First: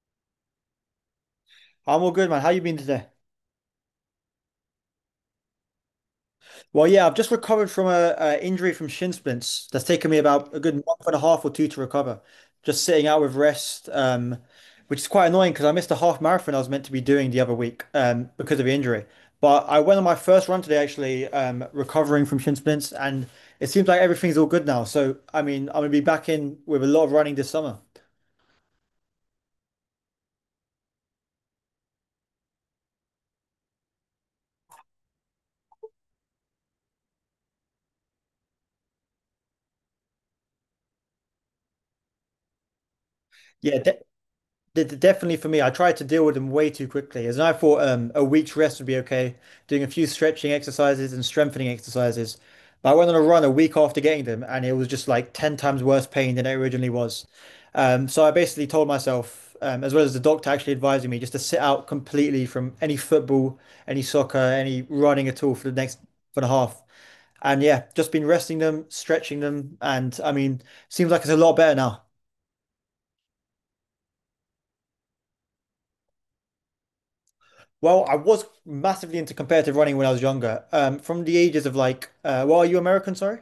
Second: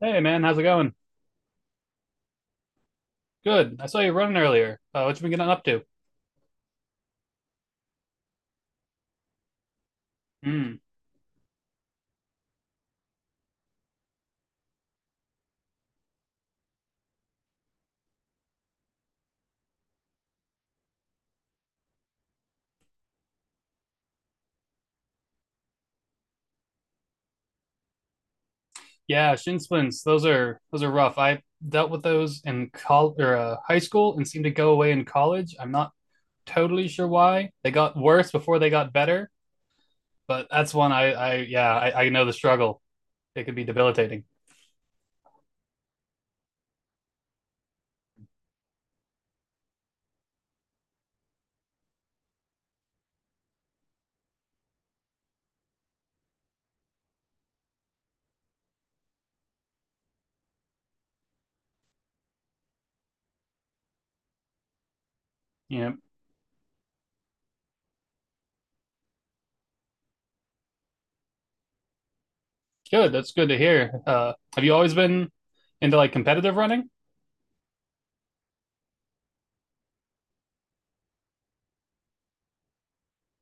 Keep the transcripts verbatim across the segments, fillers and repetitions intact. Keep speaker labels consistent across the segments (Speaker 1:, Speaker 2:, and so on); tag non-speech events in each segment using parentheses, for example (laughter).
Speaker 1: Hey man, how's it going?
Speaker 2: I'm all good, man. How you been today?
Speaker 1: Good. I saw you running earlier. Uh, what you been getting up to?
Speaker 2: Well, yeah, I've just recovered from a, a injury from shin splints. That's taken me about a good
Speaker 1: Mm.
Speaker 2: month and a half or two to recover. Just sitting out with rest, um, which is quite annoying because I missed a half marathon I was meant to be doing the other week um, because of the injury. But I went on my first run today, actually, um, recovering from shin splints, and it seems like everything's all good now. So, I mean, I'm gonna be back in with a lot of running this summer.
Speaker 1: Yeah, shin splints. Those are those are rough. I dealt with those in col or uh, high school, and seemed to go away in college. I'm not totally sure why. They got worse before they got better, but that's one I I yeah I, I know the struggle. It could be
Speaker 2: Yeah, de-
Speaker 1: debilitating.
Speaker 2: de- definitely for me, I tried to deal with them way too quickly. As in, I thought um, a week's rest would be okay, doing a few stretching exercises and strengthening exercises. But I went on a run a week after getting them, and it was just like ten times worse pain than it originally was. Um, so I basically told myself, um, as well as the doctor actually advising me, just to sit out completely from any football, any soccer, any running at all for the
Speaker 1: Yeah,
Speaker 2: next for the half. And yeah, just been resting them, stretching them, and I mean, seems like it's a lot better now.
Speaker 1: good. That's good to hear. Uh, have you always been into like competitive running?
Speaker 2: Well, I was massively into competitive running when I was younger. Um, from the ages of like, uh, well, are you American? Sorry.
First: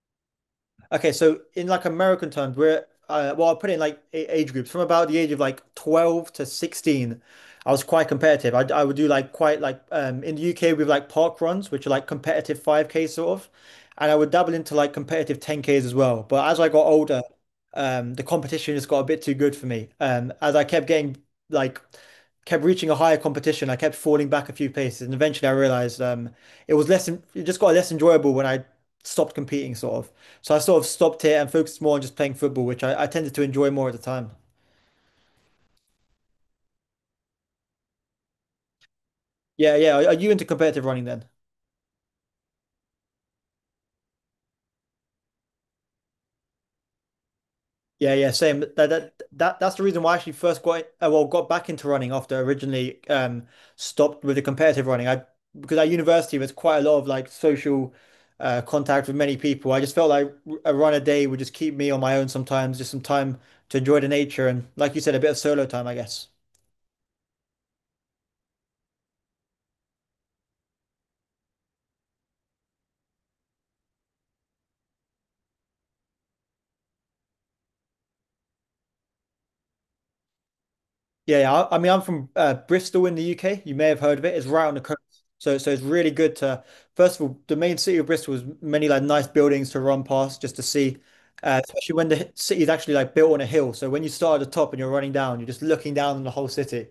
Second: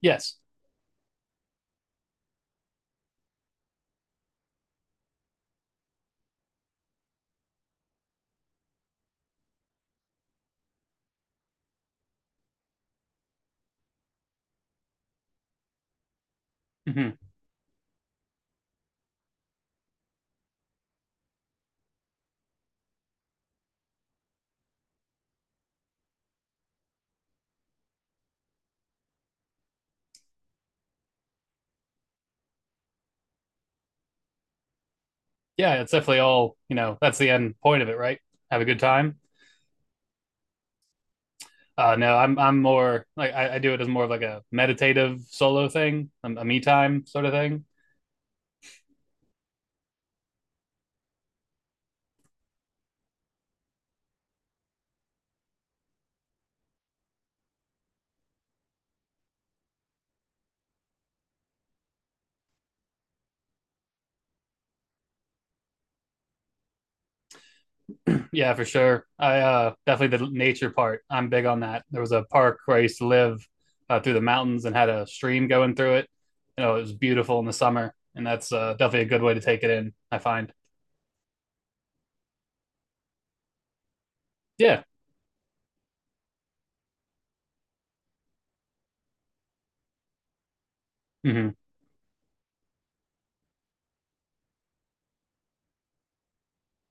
Speaker 1: Yes.
Speaker 2: Okay, so in like American terms, we're uh, well, I'll put it in like a- age groups from about the age of like twelve to sixteen. I was quite competitive. I, I would do like quite like um, in the U K we have like park runs, which are like competitive five K sort of, and I would dabble into like competitive ten Ks as well. But as I got
Speaker 1: Hmm.
Speaker 2: older, um, the competition just got a bit too good for me. Um, as I kept getting like kept reaching a higher competition, I kept falling back a few paces, and eventually I realized um, it was less en- it just got less enjoyable when I stopped competing, sort of. So I sort of stopped it and focused more on just playing football, which I, I tended to enjoy more at the time.
Speaker 1: Yeah, it's definitely all you know. That's the end point of it, right? Have a good time.
Speaker 2: Yeah, yeah. Are, are you into competitive running then?
Speaker 1: Uh, no, I'm I'm more like I, I do it as more of like a meditative solo thing, a, a me time sort of thing.
Speaker 2: Yeah, yeah, same. That that that that's the reason why I actually first got uh, well got back into running after I originally um stopped with the competitive running. I Because at university was quite a lot of like social uh, contact with many people. I just felt like a run a day would just keep me on my own sometimes, just some time to enjoy the nature and like you said, a bit of solo time, I guess.
Speaker 1: (clears throat) Yeah, for sure. I uh, definitely the nature part. I'm big on that. There was a park where I used to live uh, through the mountains and had a stream going through it. You know, it was beautiful in the summer, and that's uh, definitely a good way to take it in, I find.
Speaker 2: Yeah, yeah. I, I mean, I'm from uh, Bristol in the U K. You may have heard of it. It's right on the
Speaker 1: Yeah.
Speaker 2: coast, so so it's really good to. First of all, the main city of Bristol has many like nice buildings to run past just to see,
Speaker 1: Hmm.
Speaker 2: uh, especially when the hi- city is actually like built on a hill. So when you start at the top and you're running down, you're just looking down on the whole city.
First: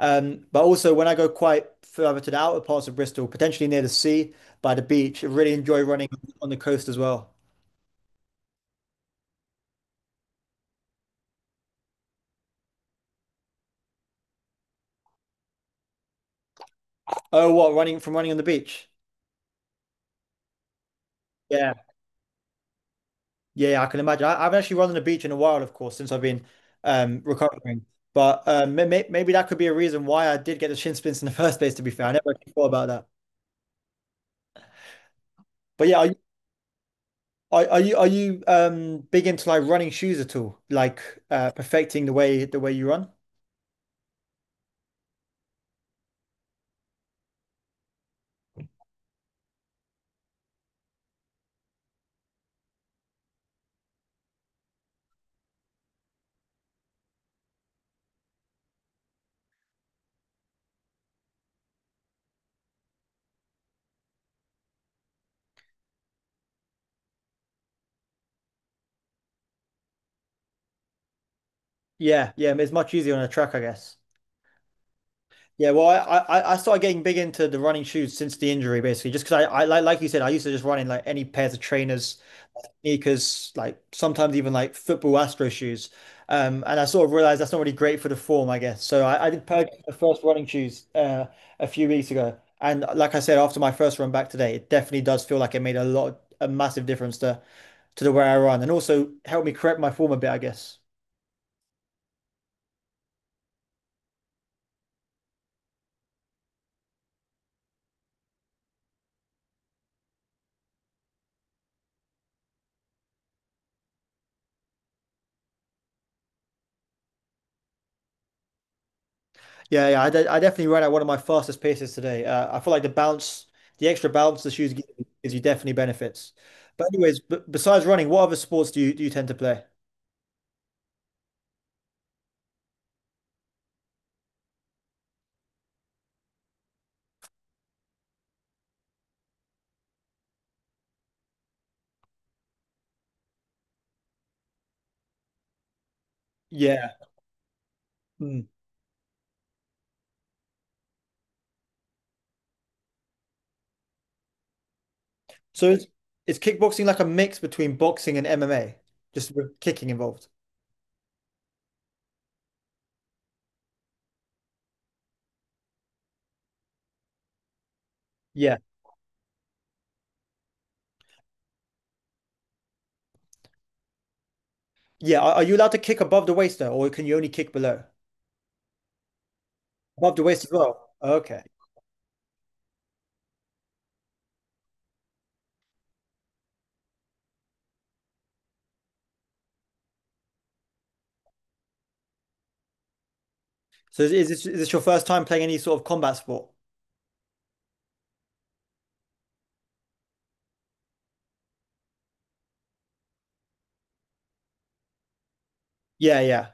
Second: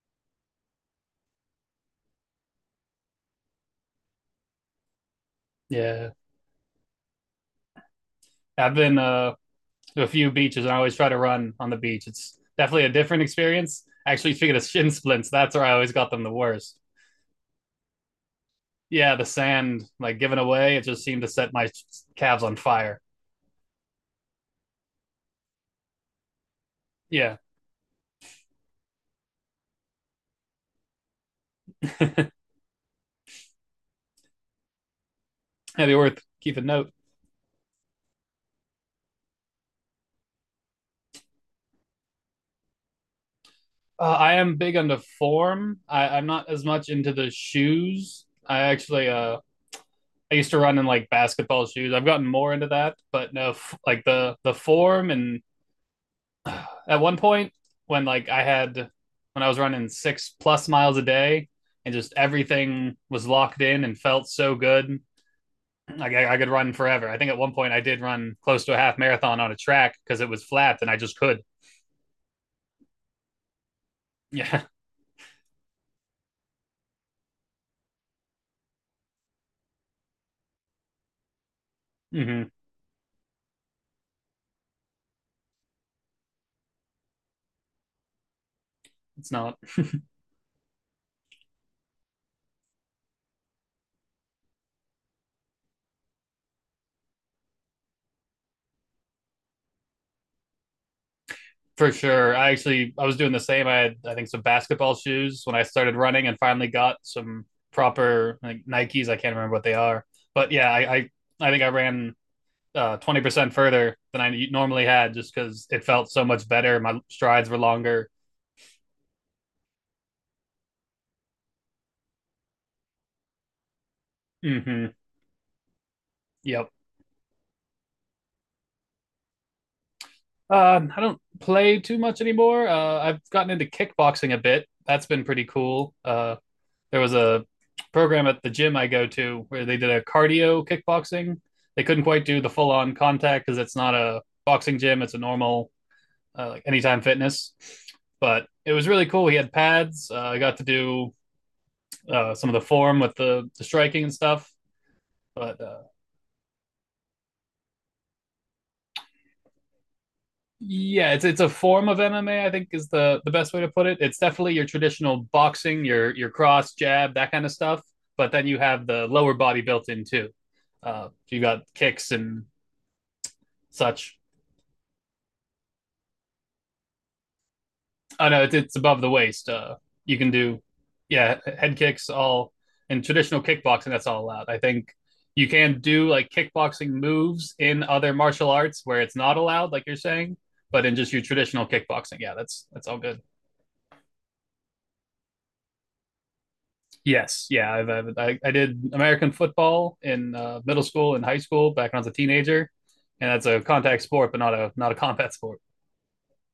Speaker 2: Um, but also when I go quite further to the outer parts of Bristol, potentially near the sea, by the beach, I really enjoy running
Speaker 1: Yeah.
Speaker 2: on the coast as well.
Speaker 1: I've been uh, to a few beaches, and I always try to run on the beach. It's definitely a different experience. Actually, speaking of shin splints, that's where I always got them the worst.
Speaker 2: Oh, what running from running on the beach?
Speaker 1: Yeah, the sand like given away, it just seemed to set my
Speaker 2: Yeah.
Speaker 1: calves on fire.
Speaker 2: Yeah, yeah, I can imagine. I, I haven't actually run on the beach in a while, of course, since I've been um,
Speaker 1: Yeah.
Speaker 2: recovering. But um, may, may- maybe that could be a reason why I did get the shin splints in the (laughs) first place.
Speaker 1: (laughs)
Speaker 2: To be fair, I
Speaker 1: It'd
Speaker 2: never actually thought about that. But
Speaker 1: be
Speaker 2: yeah, are you
Speaker 1: worth keeping note.
Speaker 2: are, are you are you um big into like running shoes at all? Like uh, perfecting the way the way you run?
Speaker 1: Uh, I am big into form. I, I'm not as much into the shoes. I actually uh I used to run in like basketball shoes. I've gotten more into that, but no, f- like the the form and (sighs) uh, at one point when like I had when I was running six plus miles a day, and just everything was locked in and felt so good. Like, I, I could run forever. I think at one point I did run close to a half marathon on a track because it was flat and I just could. (laughs)
Speaker 2: Yeah, yeah, it's much easier on a track, I guess.
Speaker 1: Yeah.
Speaker 2: Yeah, well, I, I I started getting big into the running shoes since the injury, basically, just because I, I like like you said, I used to just run in like any pairs of trainers
Speaker 1: Hmm.
Speaker 2: sneakers, like sometimes even like football Astro shoes. Um, and I sort of realized that's not really great for the form, I guess. So I, I
Speaker 1: It's
Speaker 2: did
Speaker 1: not.
Speaker 2: purchase the first running shoes uh, a few weeks ago. And like I said, after my first run back today, it definitely does feel like it made a lot, a massive difference to to the way I run and also helped me correct my form a bit, I guess.
Speaker 1: For sure. I actually I was doing the same. I had, I think, some basketball shoes when I started running, and finally got some proper like Nikes. I can't remember what they are, but yeah, I I, I think I ran uh, twenty percent further than I normally had, just because it felt so much better. My strides were longer.
Speaker 2: Yeah, yeah, I, de I definitely ran at one of my fastest paces today. Uh, I feel like the bounce, the extra bounce the shoes give
Speaker 1: Hmm.
Speaker 2: you, gives you definitely benefits.
Speaker 1: Yep.
Speaker 2: But anyways, b besides running, what other sports do you do you tend to play?
Speaker 1: Uh, I don't play too much anymore. Uh, I've gotten into kickboxing a bit. That's been pretty cool. Uh, there was a program at the gym I go to where they did a cardio kickboxing. They couldn't quite do the full on contact because it's not a boxing gym. It's a normal uh, like
Speaker 2: Yeah.
Speaker 1: Anytime Fitness,
Speaker 2: Mm.
Speaker 1: but it was really cool. He had pads. Uh, I got to do uh, some of the form with the, the striking and stuff. But
Speaker 2: So
Speaker 1: uh,
Speaker 2: is, is kickboxing like a mix between boxing and M M A, just with kicking involved?
Speaker 1: Yeah, it's it's a form of M M A, I think, is the the best way to put it. It's definitely your traditional boxing, your your cross jab, that kind of stuff. But then you
Speaker 2: Yeah.
Speaker 1: have the lower body built in too. Uh, so you got kicks and such.
Speaker 2: Yeah. Are, are you allowed to kick above the waist though, or can you only kick below?
Speaker 1: Oh no, it's, it's above the waist. Uh,
Speaker 2: Above
Speaker 1: you
Speaker 2: the
Speaker 1: can
Speaker 2: waist as
Speaker 1: do,
Speaker 2: well.
Speaker 1: yeah,
Speaker 2: Okay.
Speaker 1: head kicks all in traditional kickboxing. That's all allowed. I think you can do like kickboxing moves in other martial arts where it's not allowed, like you're saying. But in just your traditional kickboxing, yeah, that's that's all good.
Speaker 2: So is, is this is this your first time playing any sort of combat sport?
Speaker 1: Yes, yeah, I've, I've I, I did American football in uh, middle school and high school back when I was a teenager, and that's a contact sport, but not a not a combat sport.
Speaker 2: Yeah, yeah.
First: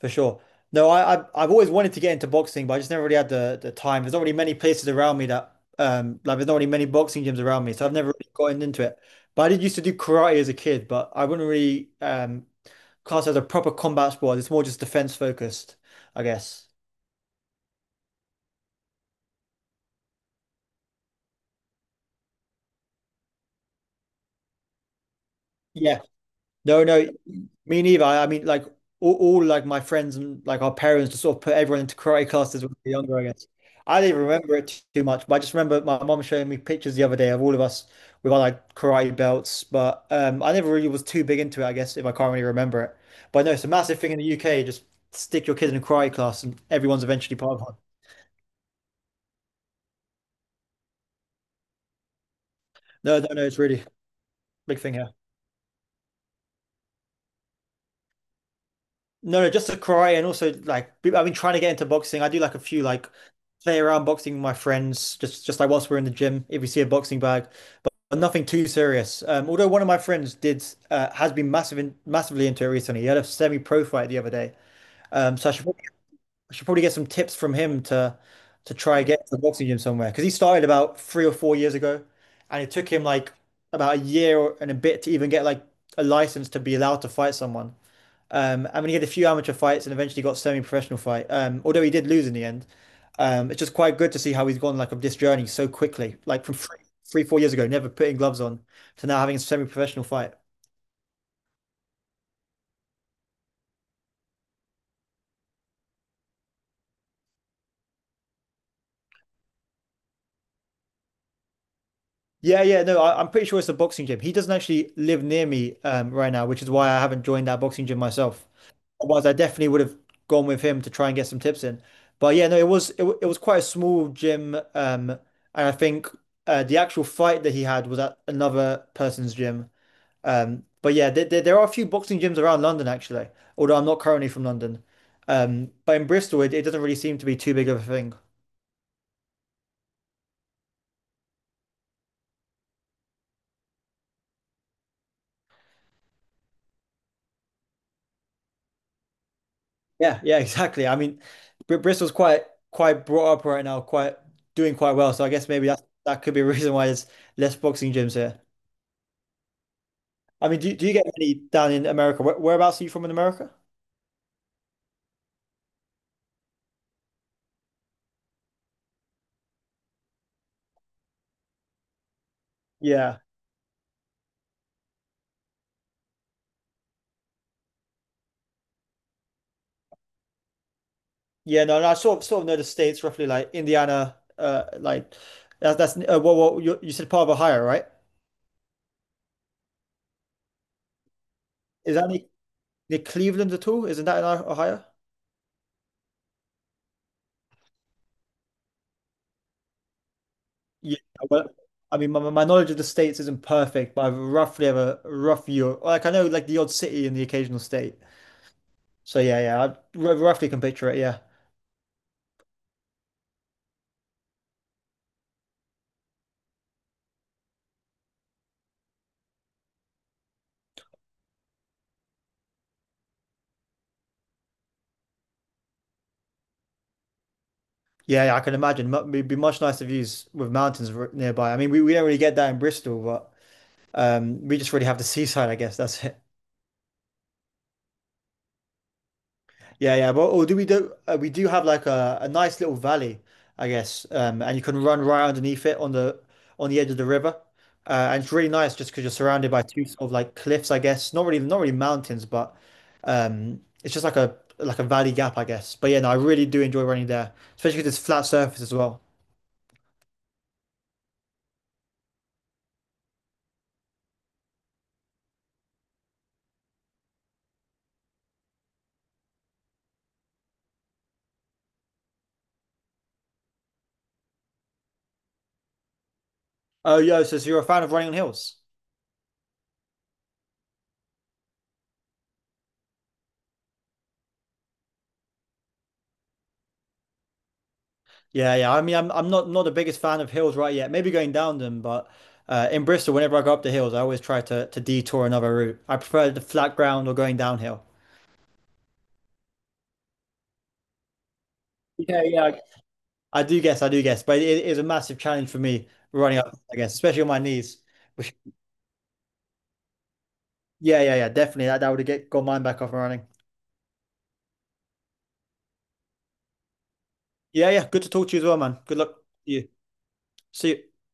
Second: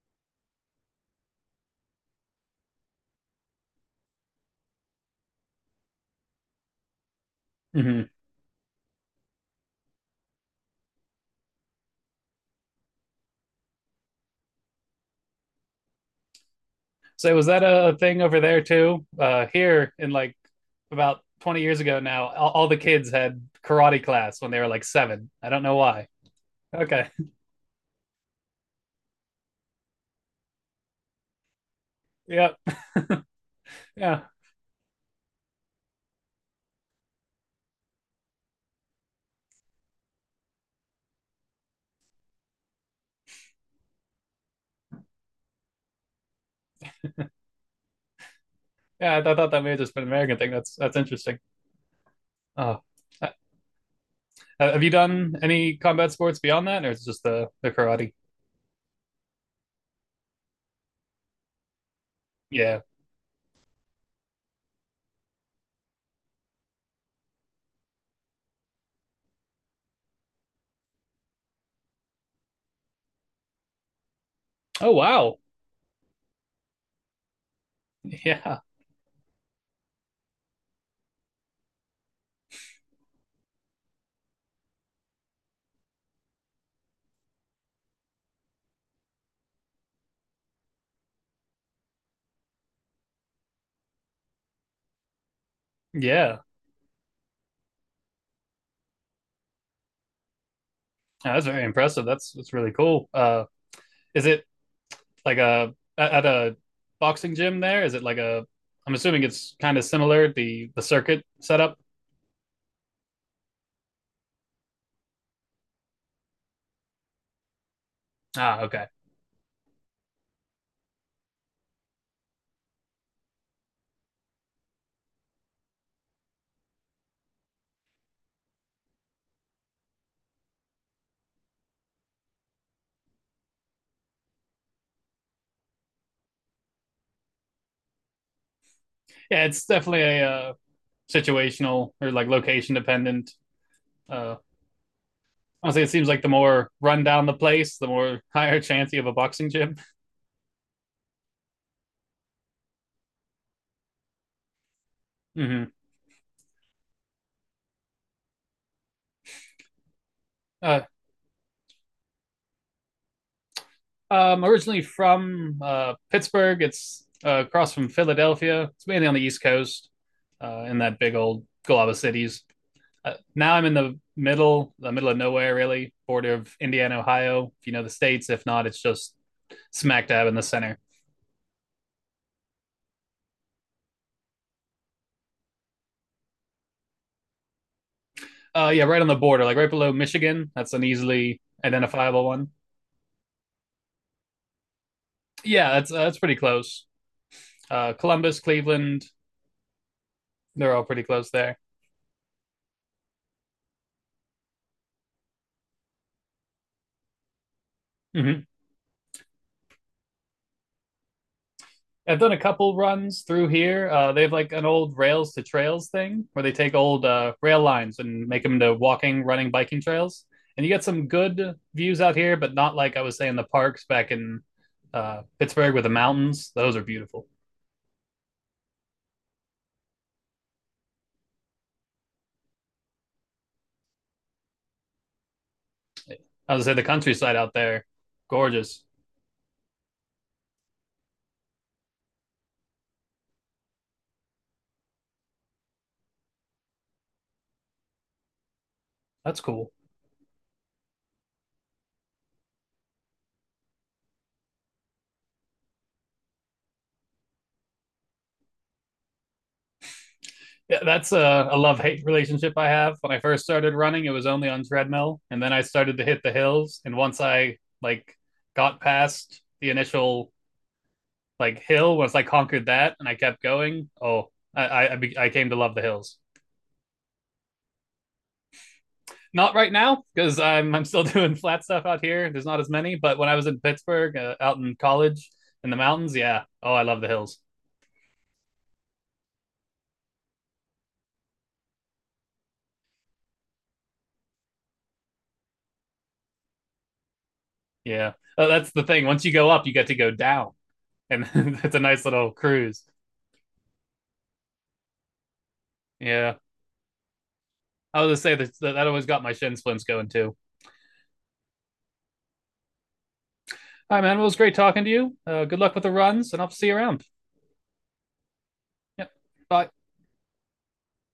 Speaker 2: For sure. No, I, I've I've always wanted to get into boxing, but I just never really had the, the time. There's not really many places around me that um like there's not really many boxing gyms around me, so I've
Speaker 1: Mm-hmm.
Speaker 2: never really gotten into it. But I did used to do karate as a kid, but I wouldn't really um class it as a proper combat sport. It's more just defense focused, I guess.
Speaker 1: So was that a thing over there too? Uh, here in like about twenty years ago now, all, all the kids had karate class when they were like seven. I don't know
Speaker 2: Yeah,
Speaker 1: why.
Speaker 2: No, no,
Speaker 1: Okay.
Speaker 2: me neither. I mean, like all, all like my friends and like our parents just sort of put everyone into karate
Speaker 1: (laughs)
Speaker 2: classes when
Speaker 1: Yep,
Speaker 2: we were younger, I guess. I didn't
Speaker 1: yeah,
Speaker 2: remember it t- too much, but I just remember my mom showing me pictures the other day of all of us with our like karate belts. But um, I never really was too big into it, I guess, if I can't really remember it. But no, it's a massive thing in the U K. Just stick your kid in a karate class, and everyone's eventually part of one.
Speaker 1: yeah. I, th- I thought that may have just been an American thing. That's that's interesting. Oh,
Speaker 2: No, no,
Speaker 1: Uh,
Speaker 2: no, It's really a
Speaker 1: uh,
Speaker 2: big
Speaker 1: have you
Speaker 2: thing here.
Speaker 1: done any combat sports beyond that, or is it just the the karate?
Speaker 2: No, no, just to cry and also like I've been trying to get into boxing. I do like a
Speaker 1: Yeah.
Speaker 2: few like play around boxing with my friends, just just like whilst we're in the gym, if we see a boxing bag, but nothing too serious. Um, although one of my friends did uh, has been massive in, massively into it recently. He had a semi-pro fight the other day.
Speaker 1: Oh
Speaker 2: Um,
Speaker 1: wow.
Speaker 2: so I should probably, I should probably get some tips from him to
Speaker 1: (laughs) Yeah.
Speaker 2: to try and get to the boxing gym somewhere because he started about three or four years ago, and it took him like about a year and a bit to even get like a license to be allowed to fight someone. Um, I mean, he had a few amateur fights and eventually got semi-professional fight. Um, although he did lose in the end. Um, it's just quite good to see how he's gone like of this journey so quickly,
Speaker 1: Yeah,
Speaker 2: like from three, three, four years ago, never putting gloves on to now having a semi-professional fight.
Speaker 1: no, that's very impressive. That's that's really cool. Uh, is it like a at at a boxing gym there? Is it like a? I'm assuming it's kind of similar, the the circuit setup.
Speaker 2: Yeah, yeah, no, I, I'm pretty sure it's a boxing gym. He doesn't actually live near me um, right now, which is why I haven't joined that boxing gym myself.
Speaker 1: Ah, okay.
Speaker 2: Otherwise, I definitely would have gone with him to try and get some tips in. But yeah, no, it was it, wa- it was quite a small gym, um, and I think uh, the actual fight that he had was at another person's gym. Um, but yeah, there, there, there are a few boxing gyms around London actually, although I'm not currently from London. Um, but in Bristol, it, it doesn't really seem to be too big of a thing.
Speaker 1: Yeah, it's definitely a uh, situational or like location dependent Uh, Honestly, it seems like the more run down the place, the more (laughs) higher chance you have a boxing gym.
Speaker 2: Yeah, yeah, (laughs) exactly. I mean, Br Bristol's quite quite brought up right now, quite doing quite well. So I
Speaker 1: (laughs)
Speaker 2: guess
Speaker 1: Hmm.
Speaker 2: maybe that that could be a (laughs) reason why there's less boxing gyms here. I mean, do,
Speaker 1: Uh,
Speaker 2: do you get any down in America? Where, whereabouts are you from in America?
Speaker 1: I'm originally from uh, Pittsburgh. It's uh, across from Philadelphia. It's mainly on the East Coast, uh, in that big old glob of cities. Uh,
Speaker 2: Yeah,
Speaker 1: now I'm in the middle, the middle of nowhere, really, border of Indiana, Ohio. If you know the states, if not, it's just smack dab in the center.
Speaker 2: yeah. No, no. I sort of sort of know the states roughly, like Indiana. Uh, like that's that's uh, well, well, you, you said part of Ohio, right?
Speaker 1: Uh, yeah, right on the border, like right below Michigan. That's an easily
Speaker 2: Is that
Speaker 1: identifiable
Speaker 2: any
Speaker 1: one.
Speaker 2: near Cleveland at all? Isn't that in O- Ohio?
Speaker 1: Yeah, that's uh, that's pretty close. Uh, Columbus, Cleveland, they're all
Speaker 2: Yeah,
Speaker 1: pretty close
Speaker 2: well,
Speaker 1: there.
Speaker 2: I mean, my, my knowledge of the states isn't perfect, but I roughly have a rough view. Like I know, like the odd city and the occasional state.
Speaker 1: Hmm.
Speaker 2: So yeah, yeah, I r- roughly can picture it. Yeah,
Speaker 1: I've done a couple runs through here. Uh, they have like an old rails to trails thing where they take old uh, rail lines and make them into walking, running, biking trails. And you get some good views out here, but not like I was saying, the parks back in uh, Pittsburgh with the mountains. Those are beautiful.
Speaker 2: yeah, yeah I can imagine. Mu- It'd be much nicer views with mountains r- nearby. I mean, we, we don't really get that in Bristol, but um, we just really have the seaside, I guess. That's it.
Speaker 1: I would say the countryside out there, gorgeous.
Speaker 2: Yeah, yeah. Well, or do we do uh, we do have like a, a nice little valley, I guess, um, and you can run right underneath it on the on the edge of the river, uh, and it's really nice just because you're
Speaker 1: That's
Speaker 2: surrounded by
Speaker 1: cool.
Speaker 2: two sort of like cliffs, I guess. Not really, not really mountains, but um, it's just like a like a valley gap, I guess. But yeah, no, I really do enjoy running there, especially because it's flat surface as well.
Speaker 1: Yeah, that's a, a love hate relationship I have. When I first started running, it was only on treadmill, and then I started to hit the hills. And once I like got past the initial like hill, once I conquered that and I kept going, oh, I I, I came to love the hills.
Speaker 2: Oh, yo, so, so you're a fan of running on hills?
Speaker 1: Not right now because I'm I'm still (laughs) doing flat stuff out here. There's not as many, but when I was in Pittsburgh, uh, out in college in the mountains, yeah. Oh, I love the hills.
Speaker 2: Yeah, yeah. I mean, I'm I'm not not the biggest fan of hills right yet. Maybe going down them, but uh, in Bristol, whenever I go up the hills, I always try to to detour another route. I prefer the flat ground or going downhill.
Speaker 1: Yeah. Uh, that's the thing. Once you go up, you get to go down, and (laughs) it's a nice
Speaker 2: Yeah,
Speaker 1: little
Speaker 2: yeah.
Speaker 1: cruise.
Speaker 2: I do guess, I do guess, but it is a massive challenge for me
Speaker 1: Yeah,
Speaker 2: running up, I guess, especially on my knees.
Speaker 1: I was
Speaker 2: Which,
Speaker 1: gonna say that that always got my shin splints going too.
Speaker 2: yeah, yeah, yeah, definitely. That that would have get got mine back up and running.
Speaker 1: All right, man. Well, it was great talking to you. Uh, good luck with the runs, and I'll see you around.
Speaker 2: Yeah, yeah. Good to talk to you as well, man. Good
Speaker 1: Yep.
Speaker 2: luck to you.
Speaker 1: Bye.
Speaker 2: See you.